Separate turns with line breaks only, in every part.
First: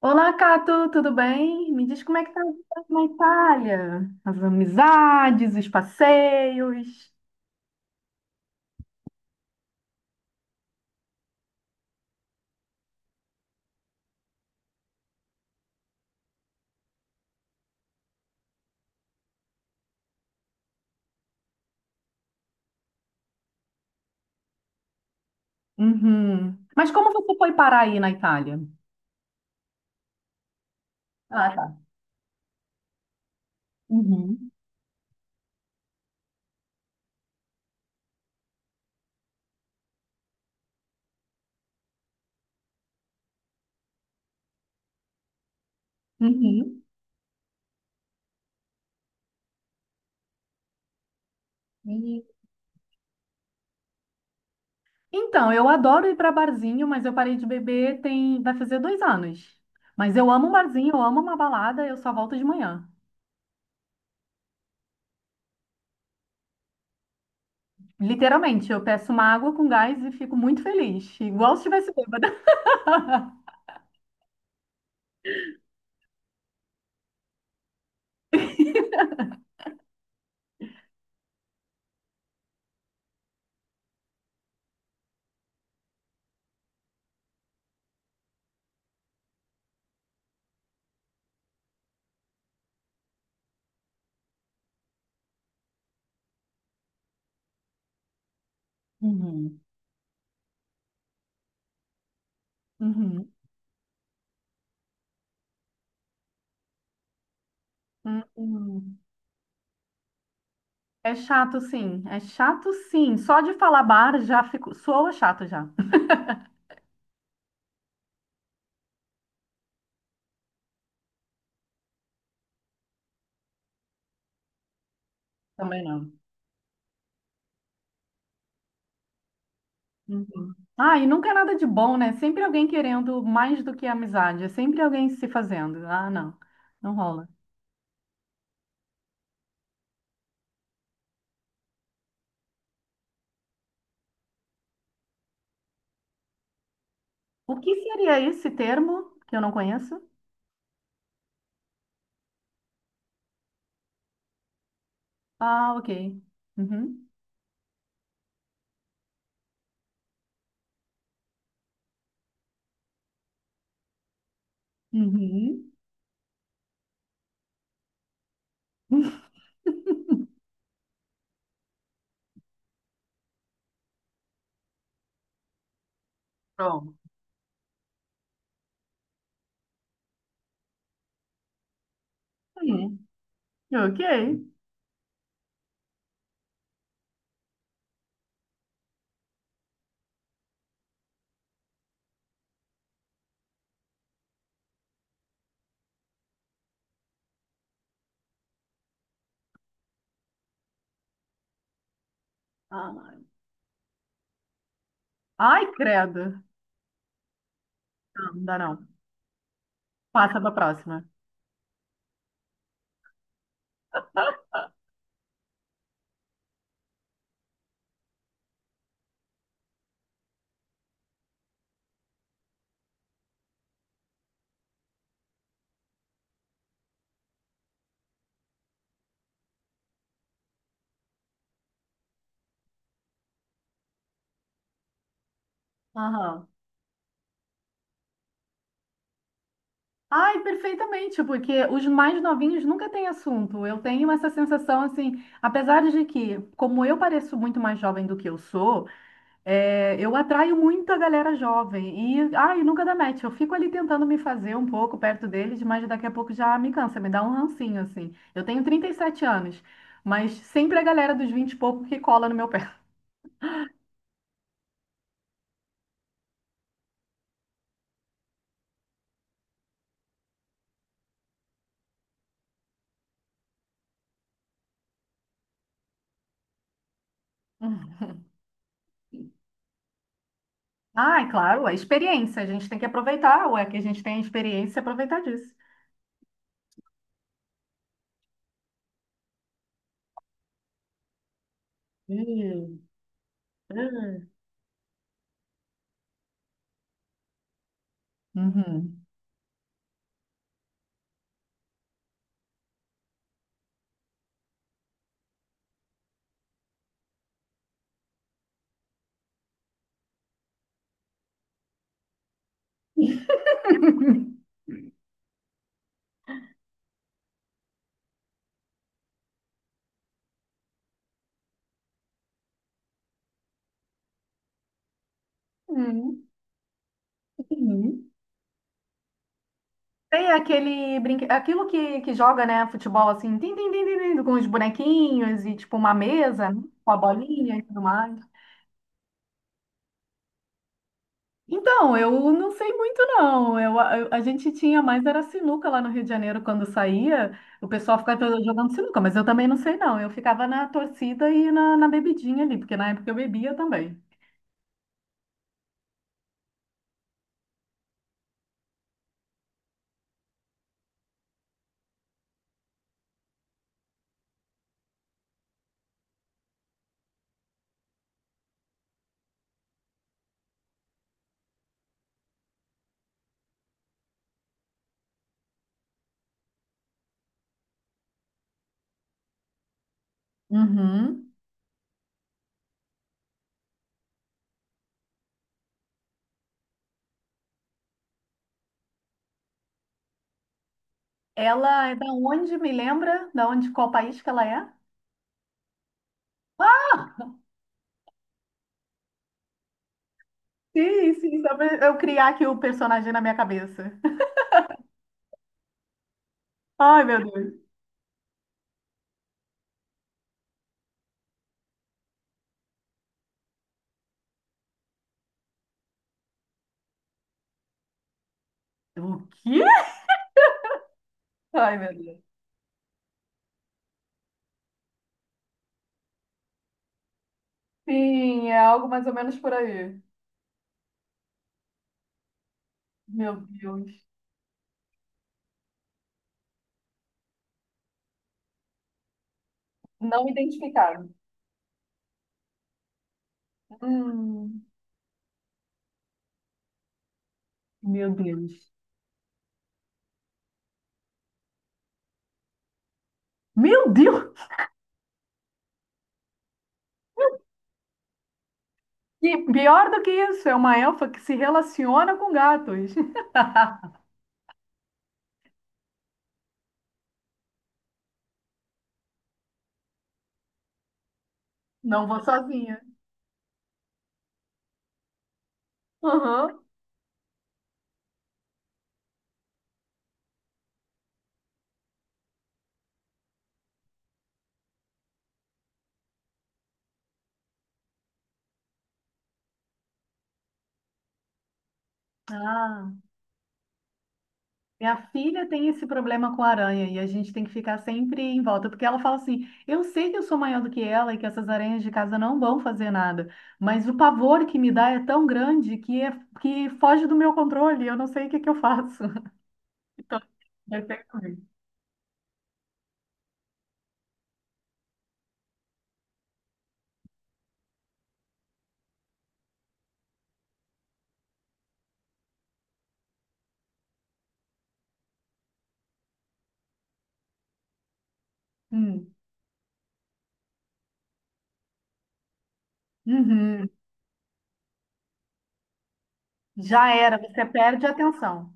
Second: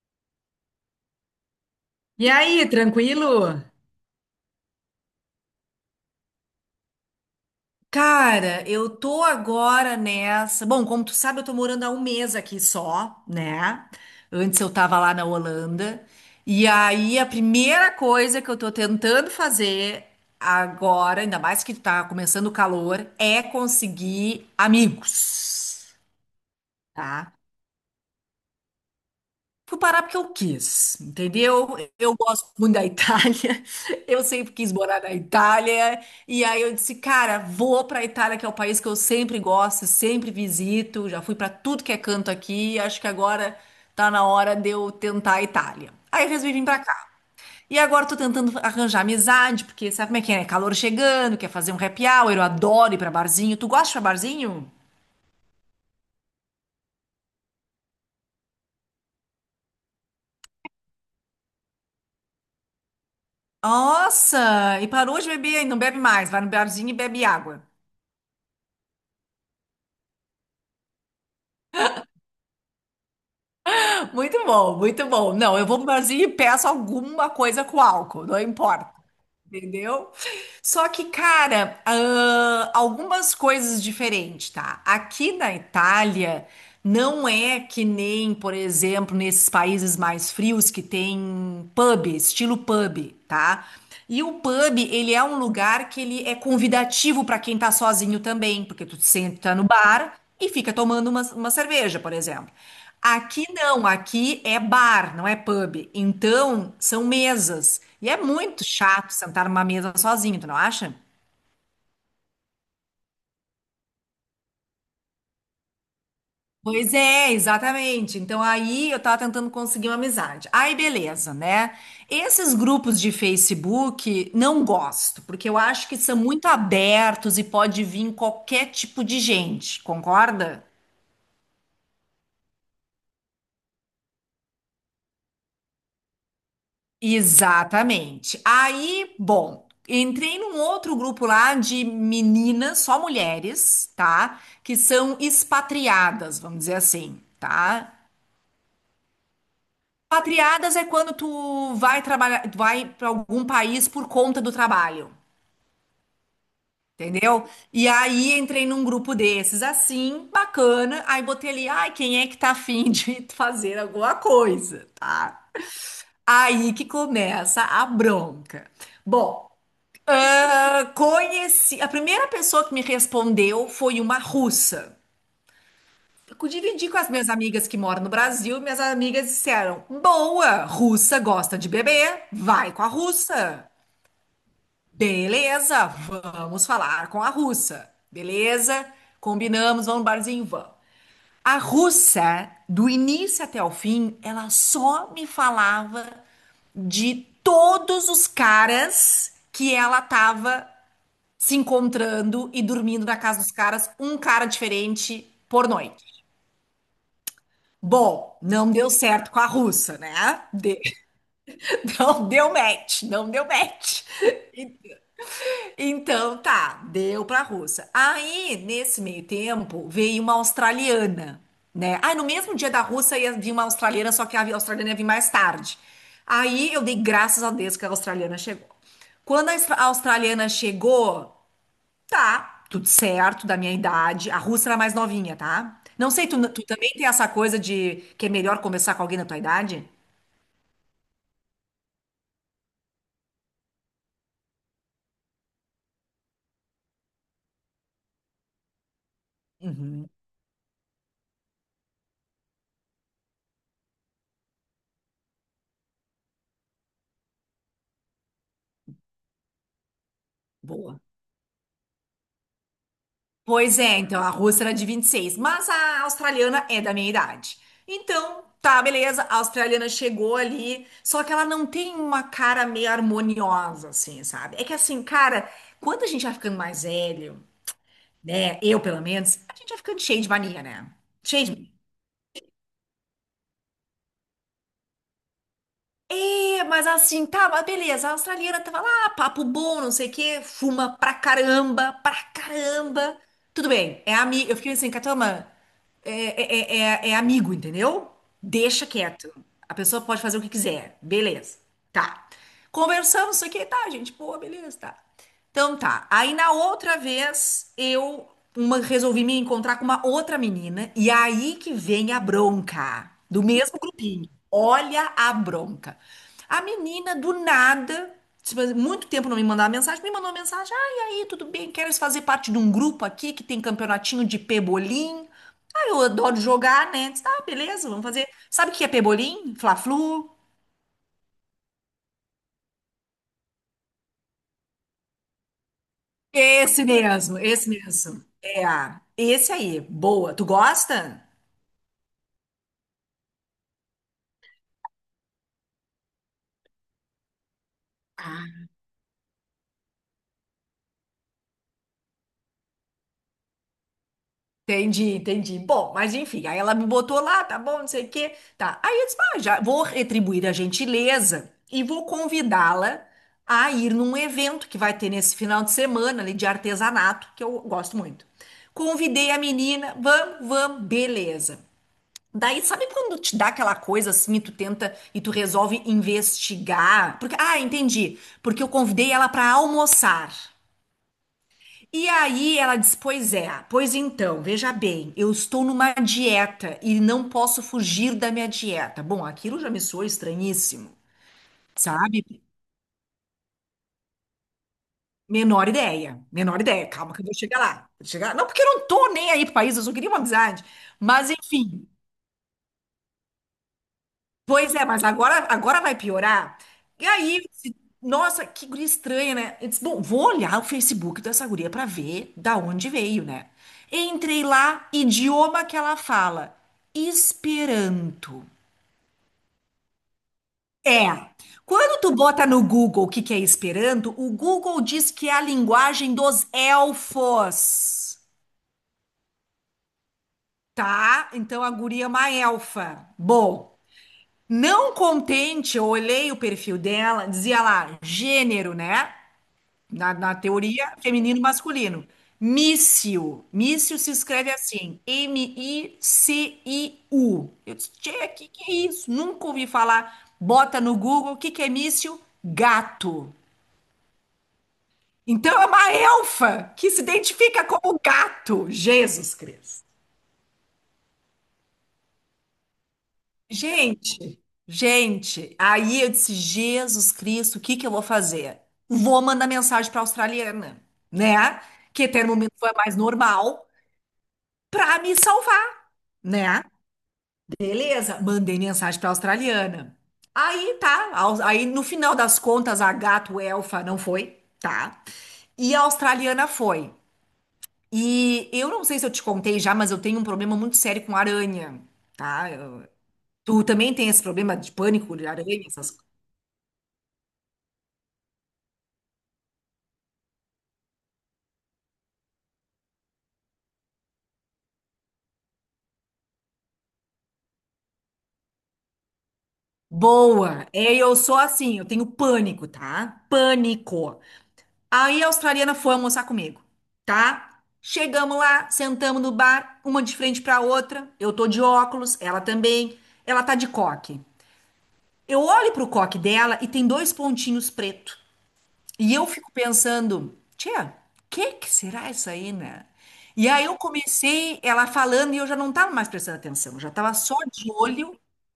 Olá, Cato, tudo bem? Me diz como é
E
que tá a
aí,
vida na
tranquilo?
Itália, as amizades, os passeios.
Cara, eu tô agora nessa. Bom, como tu sabe, eu tô morando há um mês aqui só, né? Antes eu tava lá na Holanda. E aí a primeira coisa que eu tô tentando fazer agora, ainda mais que tá começando o calor, é conseguir amigos,
Uhum. Mas como
tá?
você foi parar aí na Itália?
Fui parar porque eu quis,
Ah,
entendeu?
tá.
Eu gosto muito da Itália, eu
Uhum.
sempre quis morar na Itália, e aí eu disse, cara, vou pra Itália, que é o país que eu sempre gosto, sempre visito, já fui pra tudo que é canto aqui, acho que agora tá na hora de eu tentar a Itália. Aí eu resolvi vir pra
Uhum.
cá. E agora eu tô tentando arranjar amizade, porque sabe como é que é, né? Calor chegando, quer fazer um happy
E-
hour, eu adoro ir pra barzinho. Tu gosta de ir pra barzinho?
Então, eu adoro ir para barzinho, mas eu parei de beber tem vai fazer 2 anos. Mas eu amo um barzinho, eu amo uma balada, eu só volto de manhã.
Nossa, e parou de beber, não bebe mais, vai no barzinho e bebe água.
Literalmente, eu peço uma água com gás e fico muito feliz, igual se estivesse bêbada.
Muito bom, muito bom. Não, eu vou pro barzinho e peço alguma coisa com álcool, não importa, entendeu? Só que, cara, algumas coisas diferentes, tá? Aqui na Itália, não é que nem, por exemplo, nesses países mais frios que tem pub, estilo pub, tá? E o pub, ele é um lugar que ele é convidativo para quem tá sozinho também, porque tu senta
Uhum.
no bar e fica tomando uma cerveja, por exemplo.
Uhum.
Aqui não, aqui é bar, não é pub. Então, são mesas. E é muito
Uhum.
chato sentar numa mesa sozinho, tu não acha?
É chato, sim. É chato, sim. Só de falar bar já fico, soa chato já.
Pois é, exatamente. Então aí eu tava tentando conseguir uma amizade. Aí beleza, né? Esses grupos de Facebook não gosto, porque eu
Também
acho que
não.
são muito abertos e pode vir qualquer tipo de gente,
Uhum.
concorda?
Ah, e nunca é nada de bom, né? Sempre alguém querendo mais do que amizade. É sempre alguém se fazendo. Ah, não. Não rola.
Exatamente. Aí, bom, entrei num outro grupo lá de meninas, só mulheres, tá? Que são expatriadas, vamos dizer assim,
O que
tá?
seria esse termo que eu não conheço?
Expatriadas é quando tu vai trabalhar, vai para algum país por conta do trabalho,
Ah, ok. Uhum.
entendeu? E aí entrei num grupo desses, assim, bacana. Aí botei ali, ai, quem é que tá afim de fazer alguma coisa, tá?
Uhum.
Aí que começa a bronca. Bom. Ah, conheci. A primeira pessoa que me respondeu foi uma russa. Eu dividi
Pronto.
com as minhas amigas que moram no Brasil, e minhas amigas disseram: Boa, russa gosta de beber, vai com a
Uhum.
russa.
Ok.
Beleza, vamos falar com a russa. Beleza, combinamos, vamos no barzinho, vamos. A russa, do início até o fim, ela só me falava de todos os caras que ela tava se encontrando e
Ah.
dormindo na casa dos caras, um cara diferente por
Ai,
noite.
credo. Não,
Bom,
não dá
não
não.
deu certo com a russa,
Passa
né?
para a próxima.
Não deu match, não deu match. Então tá, deu pra russa. Aí, nesse meio tempo, veio uma australiana, né? Ah, no mesmo dia da russa ia vir uma australiana, só que a australiana ia vir mais tarde. Aí eu dei graças a Deus que a australiana chegou. Quando a a australiana chegou, tá, tudo certo, da minha idade. A Russa era mais novinha, tá? Não sei, tu,
Aham.
tu também tem essa coisa de que é melhor conversar com alguém da tua idade?
Ai, perfeitamente, porque os mais novinhos nunca têm assunto. Eu tenho essa sensação, assim, apesar de que, como eu pareço muito mais jovem do que eu sou, é, eu atraio muito a galera jovem. E, ai, nunca dá match. Eu fico ali tentando me fazer um pouco perto deles, mas daqui a pouco já me cansa, me dá um rancinho, assim. Eu tenho 37 anos, mas sempre a
Boa.
galera dos 20 e pouco que cola no meu pé.
Pois é, então a Russa era de 26 mas a australiana é da minha idade. Então, tá, beleza, a australiana chegou ali, só que ela não tem uma cara meio harmoniosa, assim, sabe? É que assim, cara, quando a gente vai ficando mais velho,
Hum.
né? Eu, pelo menos, a gente vai ficando cheio de mania, né?
Ai,
Cheio de
claro, a
mania.
experiência. A gente tem que aproveitar, ué, que a gente tem a experiência e aproveitar disso.
É, mas assim, tá, mas beleza, a australiana tava lá, papo bom, não sei o quê, fuma pra caramba, pra
Hum,
caramba. Tudo bem, é
hum.
amigo. Eu fiquei assim, Catama, é, é, é amigo, entendeu? Deixa
Uhum.
quieto. A pessoa pode fazer o que quiser, beleza, tá. Conversamos, não sei o quê, tá, gente, pô, beleza, tá. Então tá. Aí na outra vez eu resolvi me encontrar com uma outra menina e aí que vem a bronca do mesmo grupinho. Olha a bronca. A menina do nada, tipo, muito tempo não me mandava mensagem, me mandou uma mensagem: "Ah, e aí, tudo bem? Queres fazer parte de um grupo aqui que tem campeonatinho de pebolim?" Ah, eu
Hum,
adoro jogar, né? Disse, ah, beleza, vamos
uhum.
fazer. Sabe o que é pebolim? Fla-flu,
Tem aquele aquilo que joga, né, futebol assim, tim, tim, tim, tim, tim, com os bonequinhos e tipo uma mesa, né,
esse
com a
mesmo,
bolinha e
esse
tudo mais.
mesmo. É, esse aí, boa. Tu gosta?
Então, eu não sei muito não. A gente tinha mais era sinuca lá no Rio de Janeiro quando saía. O pessoal ficava todo
Ah,
jogando sinuca, mas eu também não sei não. Eu ficava na torcida e na bebidinha ali, porque na época eu bebia também.
entendi, entendi. Bom, mas enfim, aí ela me botou lá, tá bom, não sei o quê. Tá. Aí eu disse, ah, já vou retribuir a gentileza e vou convidá-la a ir num evento que vai ter nesse final de semana ali de artesanato, que eu gosto muito. Convidei a menina, vamos, vamos, beleza. Daí, sabe quando te dá aquela coisa assim e tu tenta e tu resolve investigar? Porque, ah, entendi. Porque eu convidei ela para almoçar.
Uhum.
E aí ela diz: Pois é, pois então, veja bem, eu estou numa dieta e não posso fugir da minha dieta. Bom, aquilo já me soa estranhíssimo,
Ela é da
sabe?
onde, me lembra? Da onde, qual país que ela é?
Menor ideia, menor ideia. Calma que eu vou chegar lá. Vou chegar... Não, porque eu não tô nem aí pro país, eu só queria uma amizade.
Sim,
Mas
sim, só
enfim.
pra eu criar aqui o personagem na minha cabeça.
Pois é, mas agora, agora vai piorar.
Ai,
E
meu
aí, eu
Deus.
disse, nossa, que guria estranha, né? Eu disse, bom, vou olhar o Facebook dessa guria pra ver da onde veio, né? Entrei lá, idioma que ela fala, Esperanto.
O quê?
É.
Ai, meu
Quando tu
Deus.
bota no Google o que que é Esperanto, o Google diz que é a linguagem dos elfos,
Sim, é algo mais ou menos por aí.
tá? Então a guria é uma elfa.
Meu
Bom,
Deus.
não contente, eu olhei o perfil dela, dizia lá, gênero, né? Na,
Não
na teoria,
identificado.
feminino e masculino. Mício. Mício se escreve
Hum,
assim: M-I-C-I-U. Eu disse,
meu
tchê, que
Deus.
é isso? Nunca ouvi falar. Bota no Google, o que que é mício? Gato.
Meu Deus!
Então é uma elfa que se identifica como gato. Jesus
E
Cristo.
pior do que isso, é uma elfa que se relaciona com gatos.
Gente, gente, aí eu disse, Jesus Cristo, o que que eu vou fazer? Vou mandar mensagem para a australiana, né? Que
Não
até
vou
no momento foi a
sozinha.
mais normal. Pra me salvar, né?
Aham.
Beleza, mandei mensagem pra australiana. Aí tá, aí no final das contas a gato elfa não foi, tá? E a australiana foi. E eu não sei se eu te contei já, mas eu tenho um problema muito sério com aranha, tá?
Ah.
Tu também tem esse problema de
Minha
pânico de
filha
aranha,
tem esse
essas coisas?
problema com aranha e a gente tem que ficar sempre em volta, porque ela fala assim: eu sei que eu sou maior do que ela e que essas aranhas de casa não vão fazer nada, mas o pavor que me dá é tão grande que foge do meu controle, eu não sei o que que eu faço. Então,
Boa,
vai
é,
ter
eu sou
comigo.
assim, eu tenho pânico, tá? Pânico. Aí a australiana foi almoçar comigo, tá? Chegamos lá, sentamos no bar, uma de frente pra outra. Eu tô de óculos, ela também. Ela tá de coque. Eu olho pro coque dela e tem dois pontinhos preto. E
Hum.
eu fico pensando, tia, que será isso aí, né? E aí
Uhum.
eu comecei ela falando e eu já não tava mais prestando atenção, eu
Já
já tava
era,
só
você
de
perde a
olho,
atenção.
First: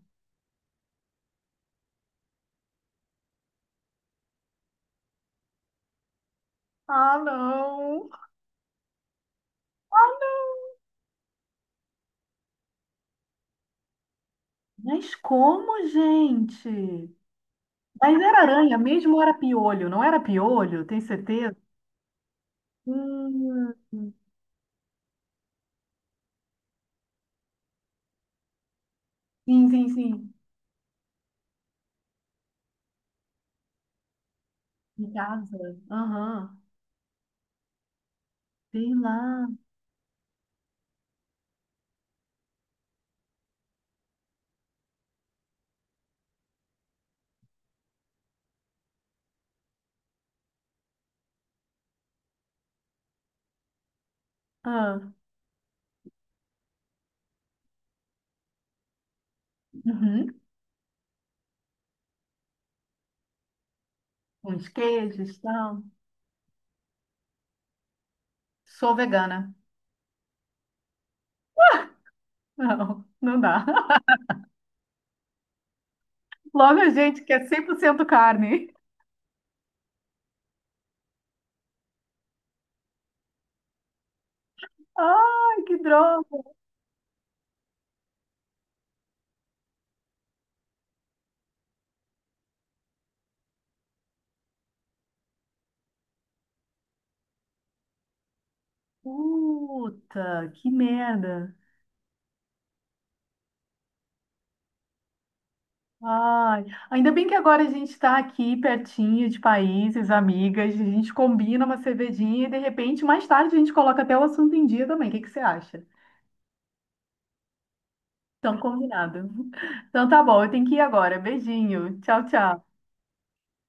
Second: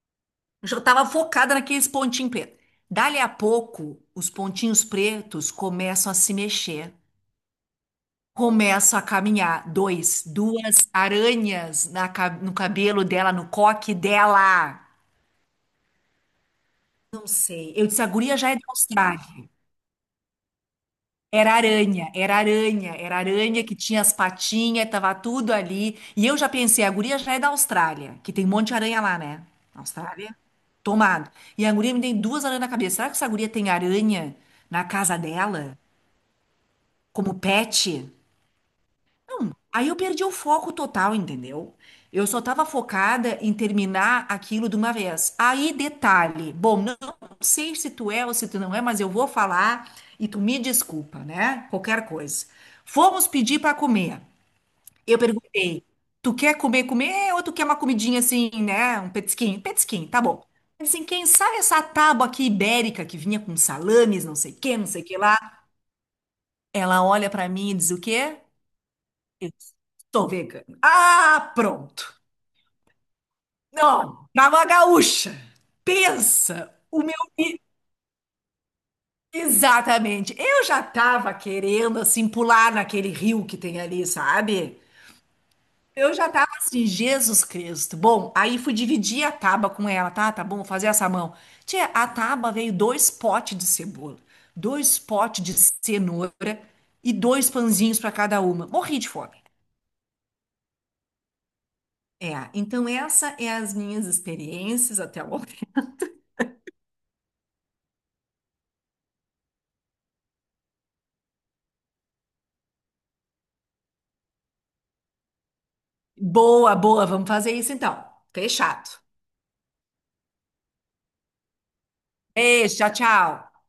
já tava focada naqueles pontinhos pretos. Dali a pouco, os pontinhos pretos começam a se mexer.
Ah, não.
Começo a caminhar. Dois, duas aranhas na no cabelo dela, no coque dela.
Mas como, gente?
Não sei. Eu disse, a
Mas
guria
era
já é da
aranha mesmo ou era
Austrália.
piolho? Não era piolho? Tem
Era
certeza?
aranha, era aranha, era aranha que tinha
Hum.
as patinhas, tava tudo ali. E eu já pensei, a guria já é da Austrália, que tem um monte de aranha lá, né?
Sim, sim,
Austrália?
sim.
Tomado. E a guria me tem duas aranhas na cabeça. Será que essa guria tem aranha na
Em
casa
casa.
dela?
Aham.
Como pet?
Sei lá.
Aí eu perdi o foco total, entendeu? Eu só tava focada em terminar aquilo de uma vez. Aí, detalhe. Bom, não sei se tu é ou se tu não é, mas eu vou falar e tu me desculpa, né? Qualquer coisa. Fomos pedir para comer.
Ah,
Eu perguntei: tu quer comer, comer ou tu quer uma comidinha assim, né? Um petisquinho? Petisquinho, tá
uhum.
bom. Assim, quem sabe essa tábua aqui ibérica que vinha com salames, não sei o
Uns
que, não sei o que lá.
queijos, tal.
Ela olha para mim e diz o quê?
Sou vegana.
Eu sou vegana. Ah, pronto.
Não, não dá.
Não, pra uma gaúcha. Pensa
Logo a
o meu.
gente que é 100% carne.
Exatamente. Eu já tava querendo, assim, pular naquele rio que tem ali, sabe?
Ai, que
Eu
droga.
já tava assim, Jesus Cristo. Bom, aí fui dividir a tábua com ela, tá? Tá bom, vou fazer essa mão. Tia, a tábua veio dois potes de cebola, dois potes de cenoura e dois pãezinhos para cada uma. Morri de fome.
Puta, que merda.
É, então essa é as minhas experiências até o momento.
Ai, ainda bem que agora a gente está aqui pertinho de países, amigas, a gente combina uma cervejinha e de repente mais tarde a gente coloca até o assunto em dia também. O que que você acha?
Boa, boa, vamos fazer isso então.
Então,
Fechado.
combinado. Então, tá bom, eu tenho que ir agora. Beijinho. Tchau, tchau.
Beijo, tchau, tchau.